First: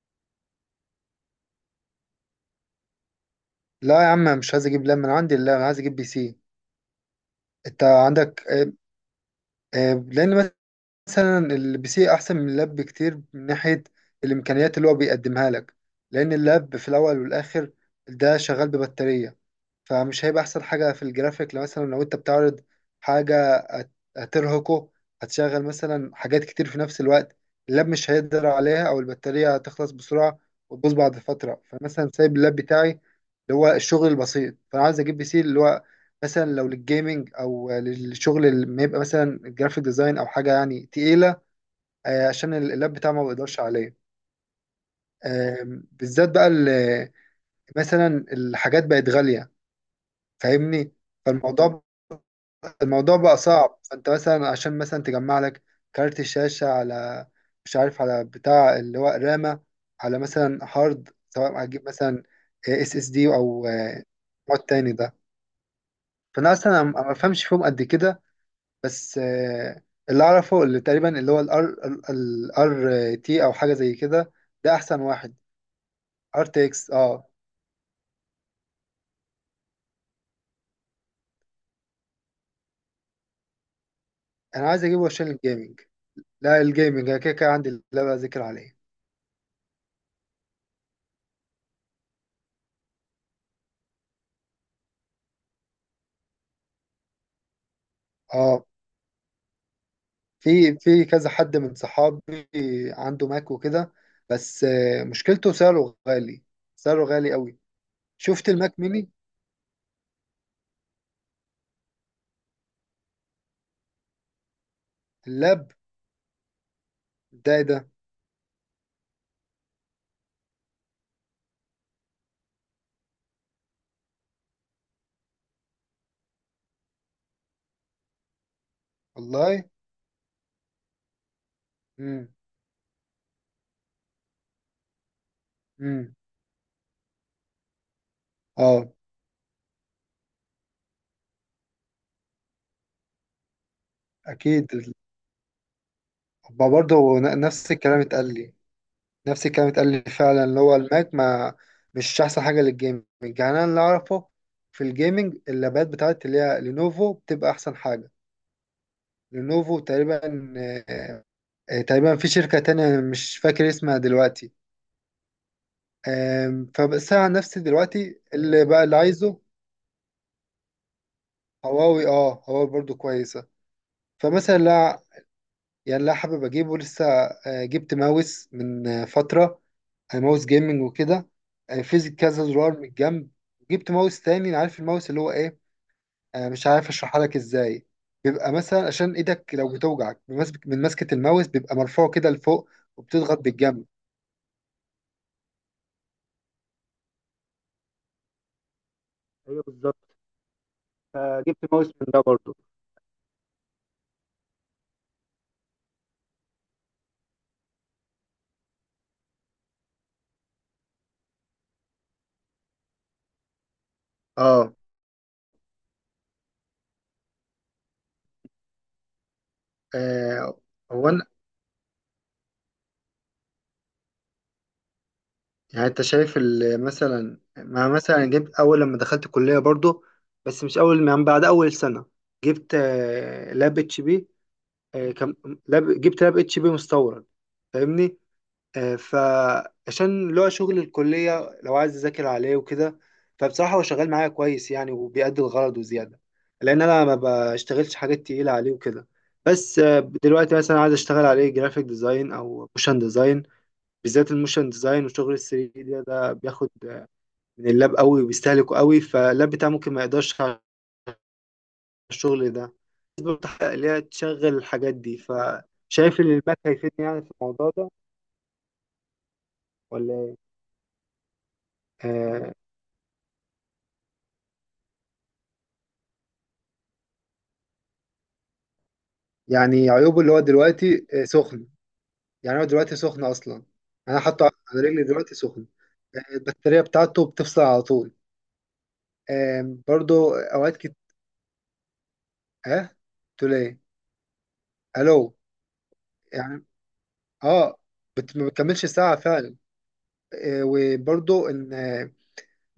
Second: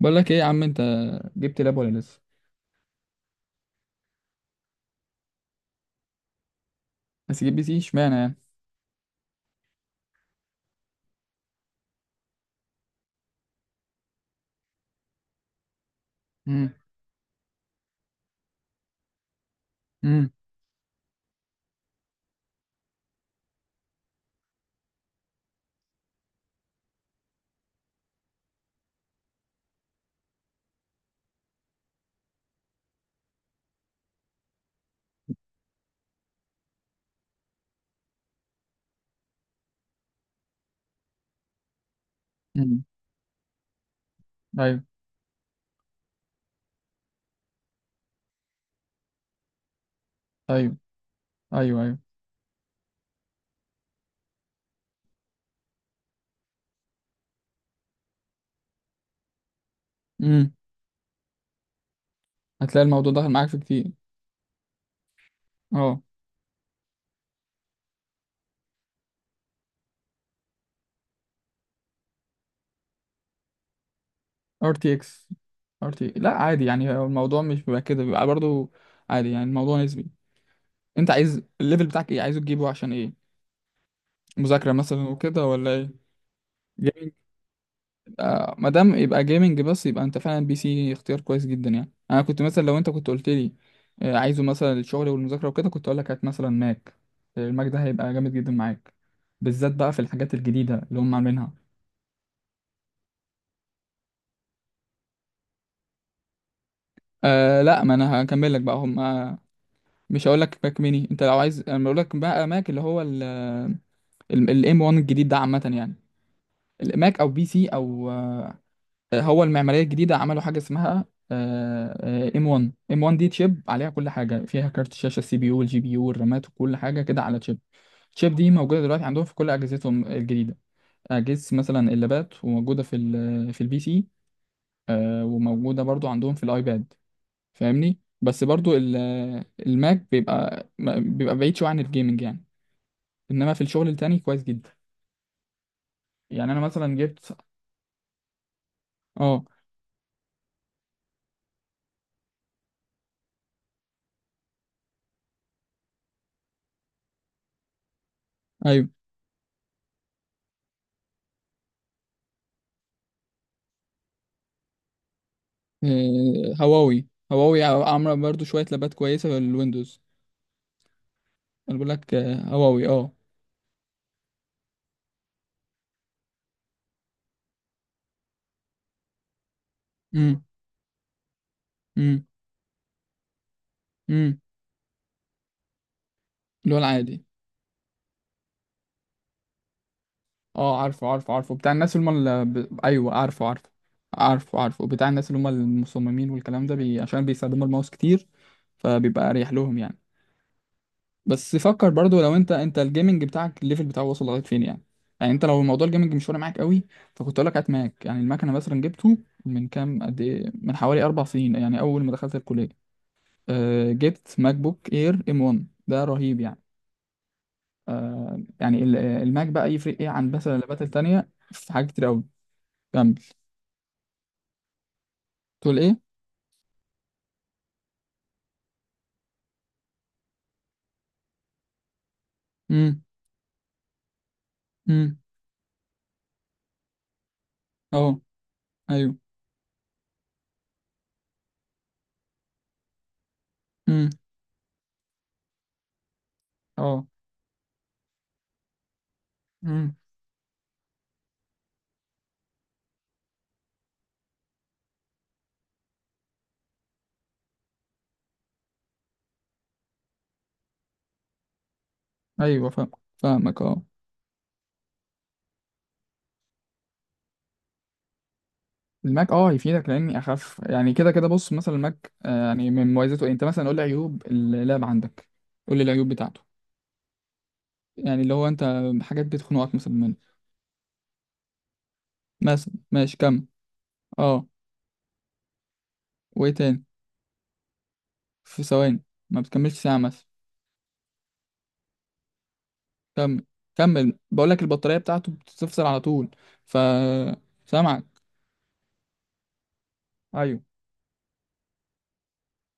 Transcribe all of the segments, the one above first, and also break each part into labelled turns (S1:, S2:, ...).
S1: بقول لك ايه يا عم، انت جبت لاب ولا لسه؟
S2: لا يا عم، مش عايز اجيب لاب من عندي. لا، انا عايز اجيب بي سي.
S1: بس جيب بي سي
S2: انت
S1: اشمعنى يعني؟
S2: عندك. لان مثلا البي سي احسن من اللاب بكتير من ناحيه الامكانيات اللي هو بيقدمها لك، لان
S1: امم.
S2: اللاب في الاول والاخر ده شغال ببطاريه. فمش
S1: امم.
S2: هيبقى احسن حاجه في الجرافيك لو مثلا لو انت بتعرض حاجه هترهقه، هتشغل مثلا حاجات كتير في نفس الوقت. اللاب مش هيقدر عليها، او البطاريه هتخلص بسرعه وتبوظ بعد فتره. فمثلا سايب اللاب بتاعي اللي هو الشغل البسيط، فانا عايز اجيب بي سي، اللي هو مثلا لو للجيمنج او للشغل اللي ما يبقى مثلا جرافيك ديزاين او حاجه يعني تقيله. عشان
S1: امم.
S2: اللاب بتاعي ما بيقدرش عليه.
S1: ايوه.
S2: بالذات بقى مثلا الحاجات بقت غاليه،
S1: ايوه.
S2: فاهمني.
S1: ايوه.
S2: فالموضوع
S1: ايوه.
S2: الموضوع بقى صعب. فانت مثلا عشان مثلا تجمع لك كارت الشاشة على، مش عارف، على بتاع اللي هو رامة، على
S1: امم.
S2: مثلا هارد. سواء هتجيب مثلا
S1: هتلاقي
S2: اس اس
S1: الموضوع
S2: دي
S1: داخل معاك في
S2: او
S1: كتير.
S2: مواد تاني ده.
S1: اه.
S2: فانا اصلا أنا ما بفهمش فيهم قد كده، بس اللي اعرفه اللي تقريبا اللي هو الار تي او حاجة زي كده،
S1: ار
S2: ده
S1: تي
S2: احسن
S1: اكس.
S2: واحد.
S1: ار تي لا
S2: ار تي
S1: عادي،
S2: اكس.
S1: يعني هو
S2: اه.
S1: الموضوع مش بيبقى كده، بيبقى برضو عادي، يعني الموضوع نسبي. انت عايز الليفل بتاعك ايه؟ عايزه تجيبه عشان ايه؟
S2: انا
S1: مذاكرة
S2: عايز اجيبه
S1: مثلا
S2: عشان
S1: وكده
S2: الجيمنج.
S1: ولا
S2: لا، الجيمنج
S1: ايه؟
S2: انا كده كده عندي اللي بذاكر
S1: ما
S2: عليه.
S1: دام يبقى جيمنج بس، يبقى انت فعلا بي سي اختيار كويس جدا يعني. انا كنت مثلا لو انت كنت قلت لي عايزه مثلا الشغل والمذاكره وكده، كنت اقول لك هات مثلا ماك. الماك ده هيبقى جامد جدا
S2: اه.
S1: معاك، بالذات بقى في الحاجات
S2: في
S1: الجديده اللي
S2: في
S1: هم
S2: كذا
S1: عاملينها.
S2: حد من صحابي عنده ماك وكده، بس مشكلته سعره غالي، سعره غالي قوي.
S1: أه لا، ما انا
S2: شفت
S1: هكمل لك
S2: الماك
S1: بقى هم.
S2: ميني؟
S1: مش هقول لك ماك ميني، انت لو عايز انا بقول لك بقى ماك اللي هو الام 1 الجديد ده، عامه
S2: اللاب
S1: يعني. الماك او بي
S2: ده إيه
S1: سي
S2: ده؟
S1: او هو المعمارية الجديدة عملوا حاجة اسمها آه، ام 1. ام 1 دي تشيب عليها كل حاجة، فيها كارت الشاشة، السي بي يو والجي بي يو والرامات وكل حاجة كده على تشيب. التشيب دي موجودة دلوقتي عندهم في كل
S2: والله.
S1: أجهزتهم الجديدة. أجهزة مثلا
S2: امم.
S1: اللابات، وموجودة في البي سي. وموجودة برضو
S2: امم.
S1: عندهم في الأيباد. فاهمني. بس برضو
S2: اه.
S1: الماك بيبقى بعيد شوية عن الجيمنج يعني. إنما في الشغل التاني كويس جدا
S2: اكيد
S1: يعني. أنا
S2: ما
S1: مثلا
S2: برضه
S1: جبت.
S2: نفس الكلام اتقال لي.
S1: اه.
S2: نفس الكلام اتقال لي فعلا. اللي هو الماك ما مش احسن حاجه للجيمنج. يعني انا اللي اعرفه في الجيمنج اللابات بتاعت اللي هي لينوفو بتبقى احسن حاجه.
S1: أيوه.
S2: لينوفو تقريبا، في شركة تانية مش فاكر اسمها دلوقتي.
S1: هواوي
S2: فبس أنا عن نفسي
S1: هواوي عامله
S2: دلوقتي
S1: برضو
S2: اللي
S1: شويه
S2: بقى
S1: لابات
S2: اللي
S1: كويسه
S2: عايزه،
S1: للويندوز. انا بقول
S2: هواوي،
S1: لك
S2: اه، هواوي
S1: هواوي.
S2: برضو
S1: اه.
S2: كويسة. فمثلا لا، يعني لا حابب أجيبه لسه. جبت ماوس من فترة،
S1: امم.
S2: ماوس جيمنج وكده. في
S1: امم.
S2: كذا زرار من الجنب. جبت ماوس
S1: امم.
S2: تاني. عارف الماوس اللي هو ايه؟ مش
S1: اللي هو
S2: عارف اشرحها
S1: العادي.
S2: لك ازاي. بيبقى مثلا عشان ايدك لو بتوجعك،
S1: اه،
S2: من
S1: عارفه
S2: مسكة
S1: عارفه
S2: الماوس
S1: عارفه، بتاع
S2: بيبقى
S1: الناس اللي
S2: مرفوع
S1: هم
S2: كده لفوق،
S1: ايوه
S2: وبتضغط
S1: عارفه عارفه.
S2: بالجنب.
S1: عارفه عارفه بتاع الناس اللي هم المصممين والكلام ده، عشان بيستخدموا الماوس كتير، فبيبقى اريح
S2: ايوه
S1: لهم
S2: بالظبط.
S1: يعني. بس
S2: فجبت ماوس
S1: فكر
S2: من ده
S1: برضو، لو انت
S2: برضه.
S1: انت الجيمنج بتاعك الليفل بتاعه وصل لغايه فين يعني. يعني انت لو موضوع الجيمنج مش فارق معاك قوي، فكنت اقول لك هات ماك يعني. المكنه مثلا جبته من كام، قد ايه، من حوالي 4 سنين، يعني اول ما دخلت الكليه. جبت ماك
S2: اه.
S1: بوك اير ام 1، ده رهيب يعني. الماك بقى يفرق ايه عن بس
S2: آه،
S1: اللابات
S2: هو انا،
S1: التانية في حاجات كتير قوي. كمل. تقول
S2: يعني
S1: ايه؟
S2: انت شايف مثلا ما مثلا جبت اول لما دخلت الكليه برضو، بس مش اول، من بعد اول سنه جبت
S1: امم.
S2: لاب اتش بي. آه،
S1: امم.
S2: كم لاب جبت لاب اتش بي مستورد، فاهمني.
S1: اه. ايوه.
S2: فعشان اللي هو شغل الكليه، لو عايز اذاكر عليه وكده فبصراحه هو شغال
S1: امم.
S2: معايا كويس يعني، وبيأدي الغرض وزياده، لان انا
S1: اه.
S2: ما بشتغلش حاجات تقيله عليه وكده. بس
S1: امم.
S2: دلوقتي مثلا عايز اشتغل عليه جرافيك ديزاين او موشن ديزاين، بالذات الموشن ديزاين. وشغل ال 3 دي ده بياخد من اللاب قوي وبيستهلكه قوي، فاللاب بتاعه ممكن ما يقدرش على الشغل
S1: ايوه.
S2: ده.
S1: فاهم. فاهمك،
S2: بتحقق
S1: اه.
S2: ليها تشغل الحاجات دي، فشايف ان الماك هيفيدني يعني في الموضوع ده،
S1: الماك اه هيفيدك
S2: ولا
S1: لاني
S2: ايه؟
S1: اخف يعني. كده كده بص، مثلا الماك
S2: آه.
S1: يعني من مميزاته إيه؟ انت مثلا قول لي عيوب اللاب عندك. قول لي العيوب بتاعته، يعني اللي هو انت حاجات بتخنقك
S2: يعني
S1: مثلا منه.
S2: عيوبه، اللي هو دلوقتي سخن. يعني هو
S1: مثلا
S2: دلوقتي
S1: ماشي،
S2: سخن
S1: كمل.
S2: اصلا. انا
S1: اه.
S2: حاطه على رجلي دلوقتي سخن.
S1: وايه
S2: البطاريه
S1: تاني؟
S2: بتاعته بتفصل على طول.
S1: في ثواني؟ ما بتكملش
S2: آه،
S1: ساعة مثلا؟
S2: برضو اوقات اه.
S1: كمل.
S2: تقول ايه؟
S1: كمل، بقول لك البطارية بتاعته
S2: الو.
S1: بتفصل على طول.
S2: يعني،
S1: ف
S2: اه.
S1: سامعك.
S2: ما بتكملش ساعه فعلا.
S1: ايوه.
S2: وبرضو ان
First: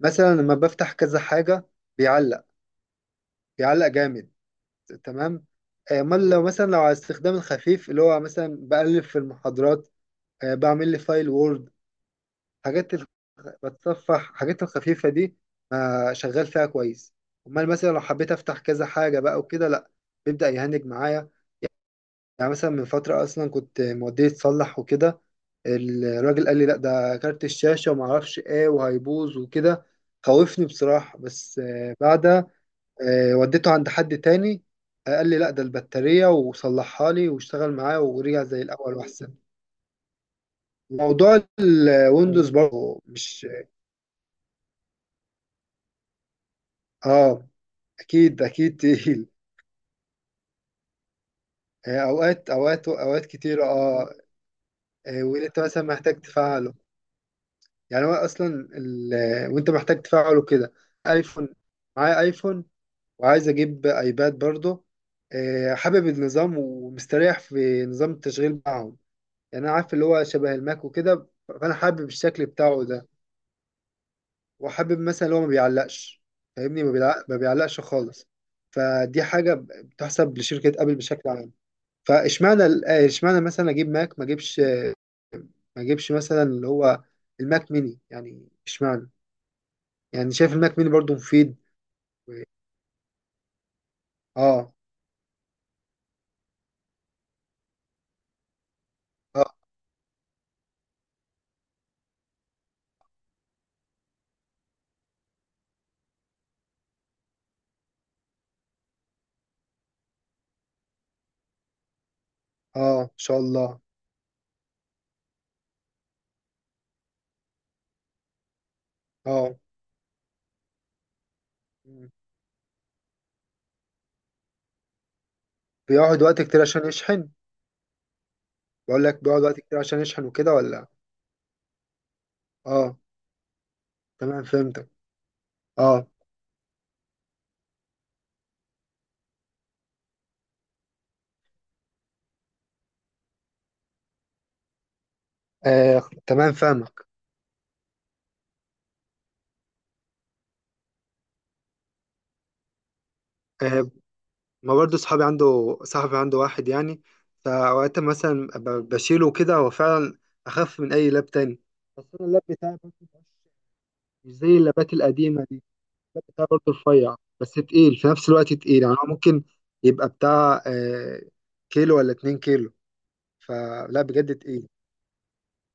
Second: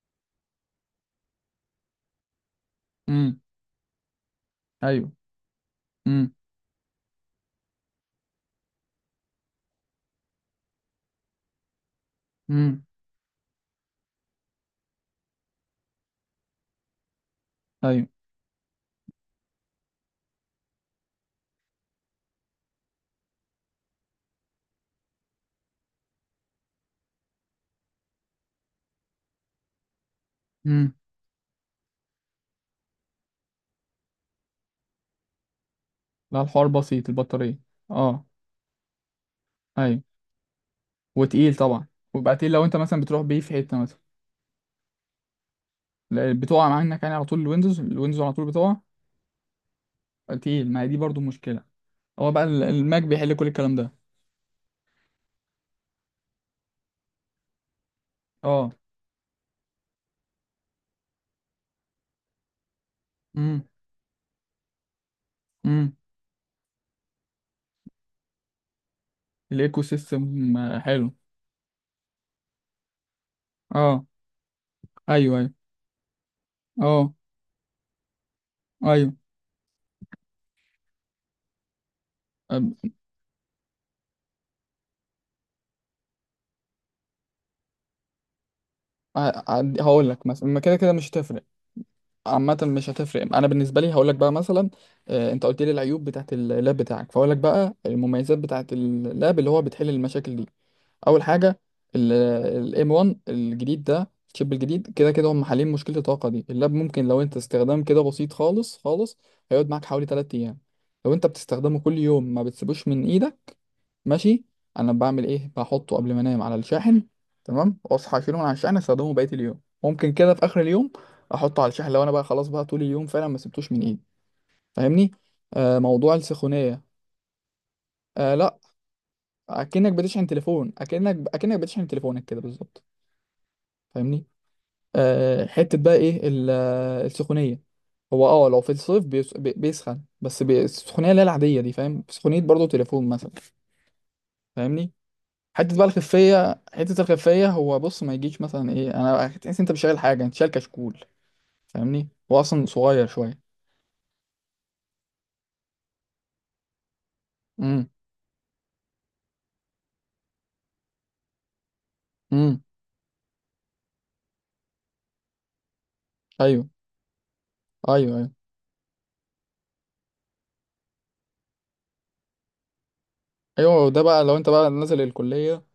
S2: مثلا لما بفتح كذا حاجة بيعلق.
S1: امم.
S2: بيعلق جامد.
S1: ايوه.
S2: تمام. امال
S1: امم.
S2: لو مثلا لو على استخدام الخفيف اللي هو مثلا بألف في المحاضرات، بعمل لي فايل وورد.
S1: امم.
S2: حاجات الخ- بتصفح حاجات الخفيفة دي. شغال فيها كويس. امال مثلا لو
S1: ايوه.
S2: حبيت افتح كذا حاجة بقى وكده، لا، بيبدأ يهنج معايا. يعني مثلا من فترة أصلا كنت موديه يتصلح وكده، الراجل قال لي لأ ده كارت الشاشة وما أعرفش إيه وهيبوظ وكده. خوفني
S1: امم.
S2: بصراحة، بس بعدها وديته عند حد تاني، قال لي لأ ده البطارية،
S1: لا، الحوار بسيط،
S2: وصلحها لي
S1: البطارية.
S2: واشتغل معايا
S1: اه.
S2: ورجع زي الأول وأحسن.
S1: ايوه،
S2: موضوع
S1: وتقيل طبعا. ويبقى
S2: الويندوز
S1: تقيل لو انت مثلا
S2: برضه
S1: بتروح بيه
S2: مش.
S1: في حتة مثلا. لا، بتقع منك يعني على طول،
S2: آه.
S1: الويندوز. الويندوز على
S2: أكيد
S1: طول بتقع.
S2: أكيد تقيل.
S1: تقيل، ما هي دي برضو مشكلة. هو بقى
S2: أوقات أوقات
S1: الماك
S2: أوقات
S1: بيحل كل
S2: كتير.
S1: الكلام ده.
S2: آه. واللي أنت مثلا محتاج تفعله، يعني هو اصلا
S1: اه.
S2: ال... وانت محتاج تفعله كده. ايفون، معايا ايفون، وعايز
S1: امم.
S2: اجيب ايباد برضه.
S1: امم.
S2: حابب النظام ومستريح في نظام التشغيل معاهم. يعني انا
S1: الايكو
S2: عارف اللي هو شبه
S1: سيستم
S2: الماك
S1: حلو.
S2: وكده، فانا حابب الشكل بتاعه ده.
S1: اه.
S2: وحابب مثلا اللي
S1: ايوه.
S2: هو ما
S1: ايوه.
S2: بيعلقش، فاهمني.
S1: اه.
S2: ما بيعلقش خالص.
S1: ايوه.
S2: فدي حاجة بتحسب لشركة ابل بشكل عام. فاشمعنى اشمعنى مثلا اجيب ماك ما اجيبش مثلا اللي هو الماك ميني، يعني اشمعنى؟
S1: هقول لك
S2: يعني
S1: مثلا،
S2: شايف
S1: ما كده
S2: الماك ميني
S1: كده مش
S2: برضو
S1: هتفرق.
S2: مفيد.
S1: عامة مش هتفرق. انا بالنسبة لي هقول لك بقى مثلا
S2: اه.
S1: انت قلت لي العيوب بتاعت اللاب بتاعك، فهقول لك بقى المميزات بتاعت اللاب اللي
S2: اه.
S1: هو بتحل المشاكل دي. اول حاجة، الام 1 الجديد ده، الشيب الجديد، كده كده هم حالين مشكلة الطاقة دي. اللاب ممكن لو انت استخدام كده بسيط خالص خالص، هيقعد معاك حوالي 3 ايام. لو انت بتستخدمه كل يوم، ما بتسيبوش
S2: اه
S1: من
S2: ان شاء
S1: ايدك.
S2: الله.
S1: ماشي. انا بعمل ايه؟ بحطه قبل ما انام على الشاحن، تمام، واصحى اشيله من على الشاحن، استخدمه بقيه
S2: اه.
S1: اليوم، ممكن كده في اخر اليوم احطه على الشاحن. لو
S2: مم.
S1: انا بقى خلاص بقى طول اليوم فعلا ما سبتوش من ايدي، فاهمني. آه، موضوع
S2: بيقعد وقت كتير
S1: السخونيه.
S2: عشان يشحن؟
S1: آه لا،
S2: بقول لك بيقعد وقت كتير
S1: اكنك
S2: عشان يشحن
S1: بتشحن
S2: وكده
S1: تليفون،
S2: ولا؟
S1: اكنك بتشحن تليفونك كده بالظبط،
S2: اه،
S1: فاهمني.
S2: تمام فهمتك.
S1: حته بقى
S2: اه،
S1: ايه السخونيه؟ هو اه لو في الصيف بيسخن بس، السخونيه اللي هي العاديه دي، فاهم؟ سخونيه برضه تليفون مثلا، فاهمني. حته بقى
S2: آه. تمام
S1: الخفيه،
S2: فاهمك.
S1: حته الخفيه، هو بص ما يجيش مثلا ايه، انا تحس انت مش شايل حاجه، انت شايل كشكول، فاهمني. هو اصلا صغير شويه.
S2: آه. ما برضو صحابي عنده، صاحبي عنده واحد يعني،
S1: امم.
S2: فأوقات مثلا بشيله كده. هو فعلا أخف من أي لاب تاني، بس أنا اللاب
S1: امم.
S2: بتاعي برضو مش زي اللابات القديمة دي. بتاع برضه
S1: ايوه.
S2: رفيع بس
S1: ايوه.
S2: تقيل، في نفس
S1: ايوه.
S2: الوقت تقيل يعني. هو ممكن يبقى بتاع كيلو ولا 2 كيلو.
S1: ايوه. ده
S2: فلا
S1: بقى
S2: بجد
S1: لو انت
S2: تقيل.
S1: بقى نازل الكليه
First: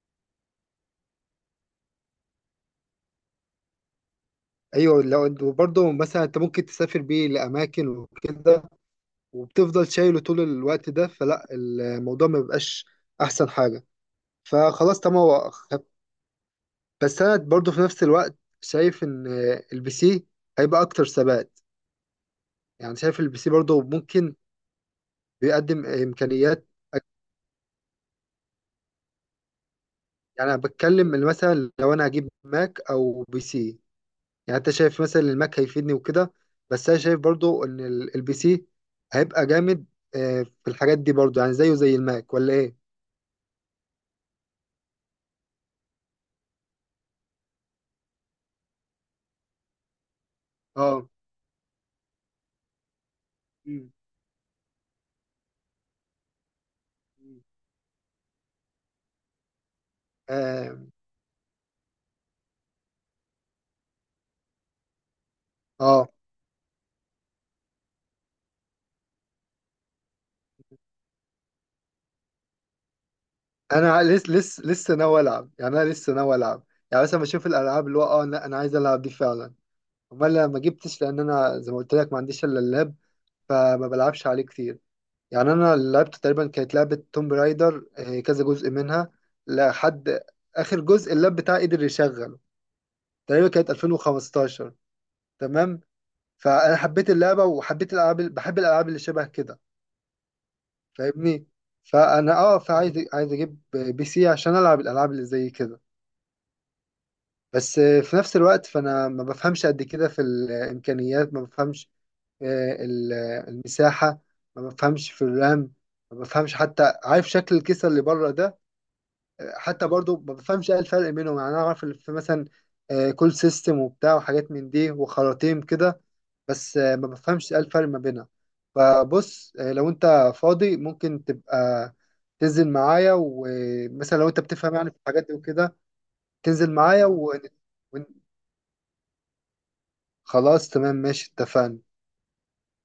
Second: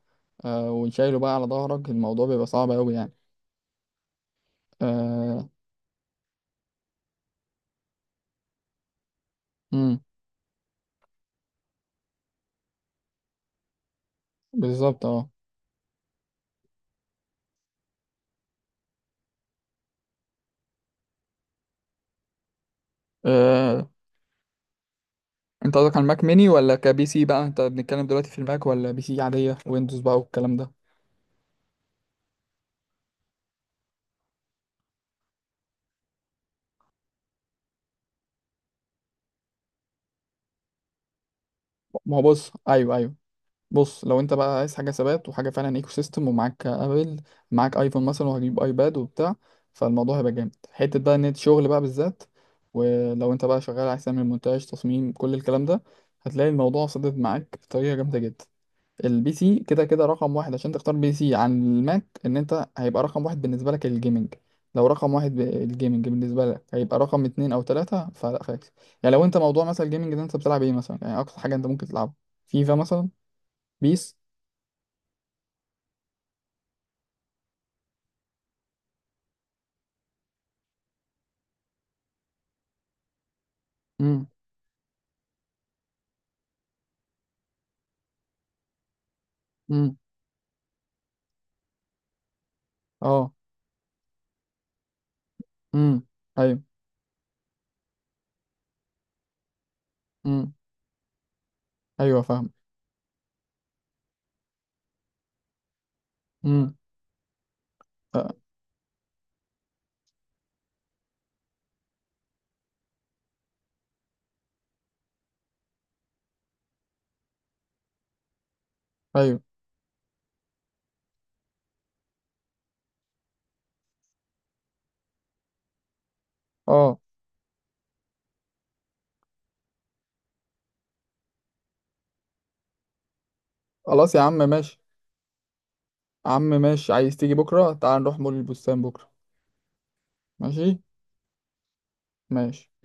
S1: وشايله بقى على ظهرك، الموضوع بيبقى صعب قوي يعني.
S2: ايوه لو
S1: آه.
S2: وبرضه مثلا انت ممكن تسافر بيه لاماكن وكده وبتفضل
S1: امم.
S2: شايله طول الوقت ده، فلا الموضوع ما بيبقاش احسن حاجه. فخلاص
S1: بالظبط،
S2: تمام
S1: اه.
S2: هو بس انا برضه في نفس الوقت شايف ان البي سي هيبقى اكتر ثبات. يعني شايف البي سي برضه
S1: آه،
S2: ممكن
S1: انت
S2: بيقدم
S1: قصدك على الماك ميني
S2: امكانيات.
S1: ولا كبي سي بقى؟ انت بنتكلم دلوقتي في الماك ولا بي سي عاديه ويندوز بقى
S2: يعني
S1: والكلام
S2: انا
S1: ده؟
S2: بتكلم إن مثلا لو انا هجيب ماك او بي سي، يعني انت شايف مثلا إن الماك هيفيدني وكده، بس انا شايف برضو ان البي سي هيبقى جامد في الحاجات دي برضو، يعني زيه زي
S1: ما هو
S2: الماك،
S1: بص،
S2: ولا ايه؟
S1: ايوه ايوه. بص، لو انت بقى عايز حاجه ثبات وحاجه فعلا ايكو سيستم، ومعاك ابل، معاك ايفون مثلا وهجيب ايباد وبتاع، فالموضوع هيبقى جامد. حته
S2: اه.
S1: بقى نت شغل بقى بالذات. ولو انت بقى شغال
S2: مم.
S1: عايز تعمل مونتاج، تصميم، كل الكلام ده، هتلاقي الموضوع صدد
S2: مم.
S1: معاك بطريقه جامده جدا. البي سي كده كده رقم واحد، عشان
S2: اه.
S1: تختار بي سي عن الماك ان انت هيبقى رقم واحد بالنسبه لك الجيمنج. لو رقم واحد الجيمنج
S2: آه.
S1: بالنسبه لك، هيبقى رقم اتنين او تلاته فلا خلاص. يعني لو انت موضوع مثلا الجيمنج ده انت بتلعب ايه مثلا يعني اقصى حاجه انت ممكن تلعبها؟ فيفا مثلا؟
S2: انا
S1: بيس؟
S2: لسه لسه لسه ناوي العب، يعني انا لسه ناوي العب. يعني مثلا بشوف الالعاب اللي هو. اه. لا، انا عايز العب دي فعلا. امال أنا ما جبتش، لان انا زي ما قلت لك ما عنديش الا اللاب، فما
S1: امم.
S2: بلعبش عليه كتير. يعني انا لعبت تقريبا كانت لعبه توم رايدر، كذا جزء منها،
S1: امم.
S2: لحد اخر جزء اللاب بتاعي قدر يشغله.
S1: اه.
S2: تقريبا كانت 2015. تمام.
S1: امم. ايوه.
S2: فانا حبيت اللعبه وحبيت الالعاب، بحب الالعاب اللي شبه كده،
S1: امم.
S2: فاهمني.
S1: ايوه.
S2: فانا،
S1: فاهم.
S2: اه، عايز اجيب بي سي عشان العب الالعاب اللي زي كده.
S1: امم.
S2: بس في
S1: آه.
S2: نفس الوقت فانا ما بفهمش قد كده في الامكانيات. ما بفهمش آه، ال- المساحه. ما بفهمش في الرام. ما بفهمش حتى. عارف شكل الكيسه اللي بره ده؟
S1: ايوه.
S2: حتى برضو ما بفهمش ايه الفرق بينهم. يعني انا اعرف اللي في مثلا كول سيستم وبتاع وحاجات من دي وخراطيم كده، بس
S1: اه،
S2: ما بفهمش ايه الفرق ما بينها. فبص، لو انت فاضي ممكن تبقى تنزل معايا،
S1: خلاص
S2: ومثلا
S1: يا
S2: لو
S1: عم
S2: انت بتفهم
S1: ماشي.
S2: يعني في الحاجات دي وكده
S1: يا عم
S2: تنزل
S1: ماشي،
S2: معايا
S1: عايز تيجي بكره؟ تعال
S2: ون...
S1: نروح مول البستان بكره.
S2: خلاص
S1: ماشي.
S2: تمام ماشي، اتفقنا.
S1: ماشي.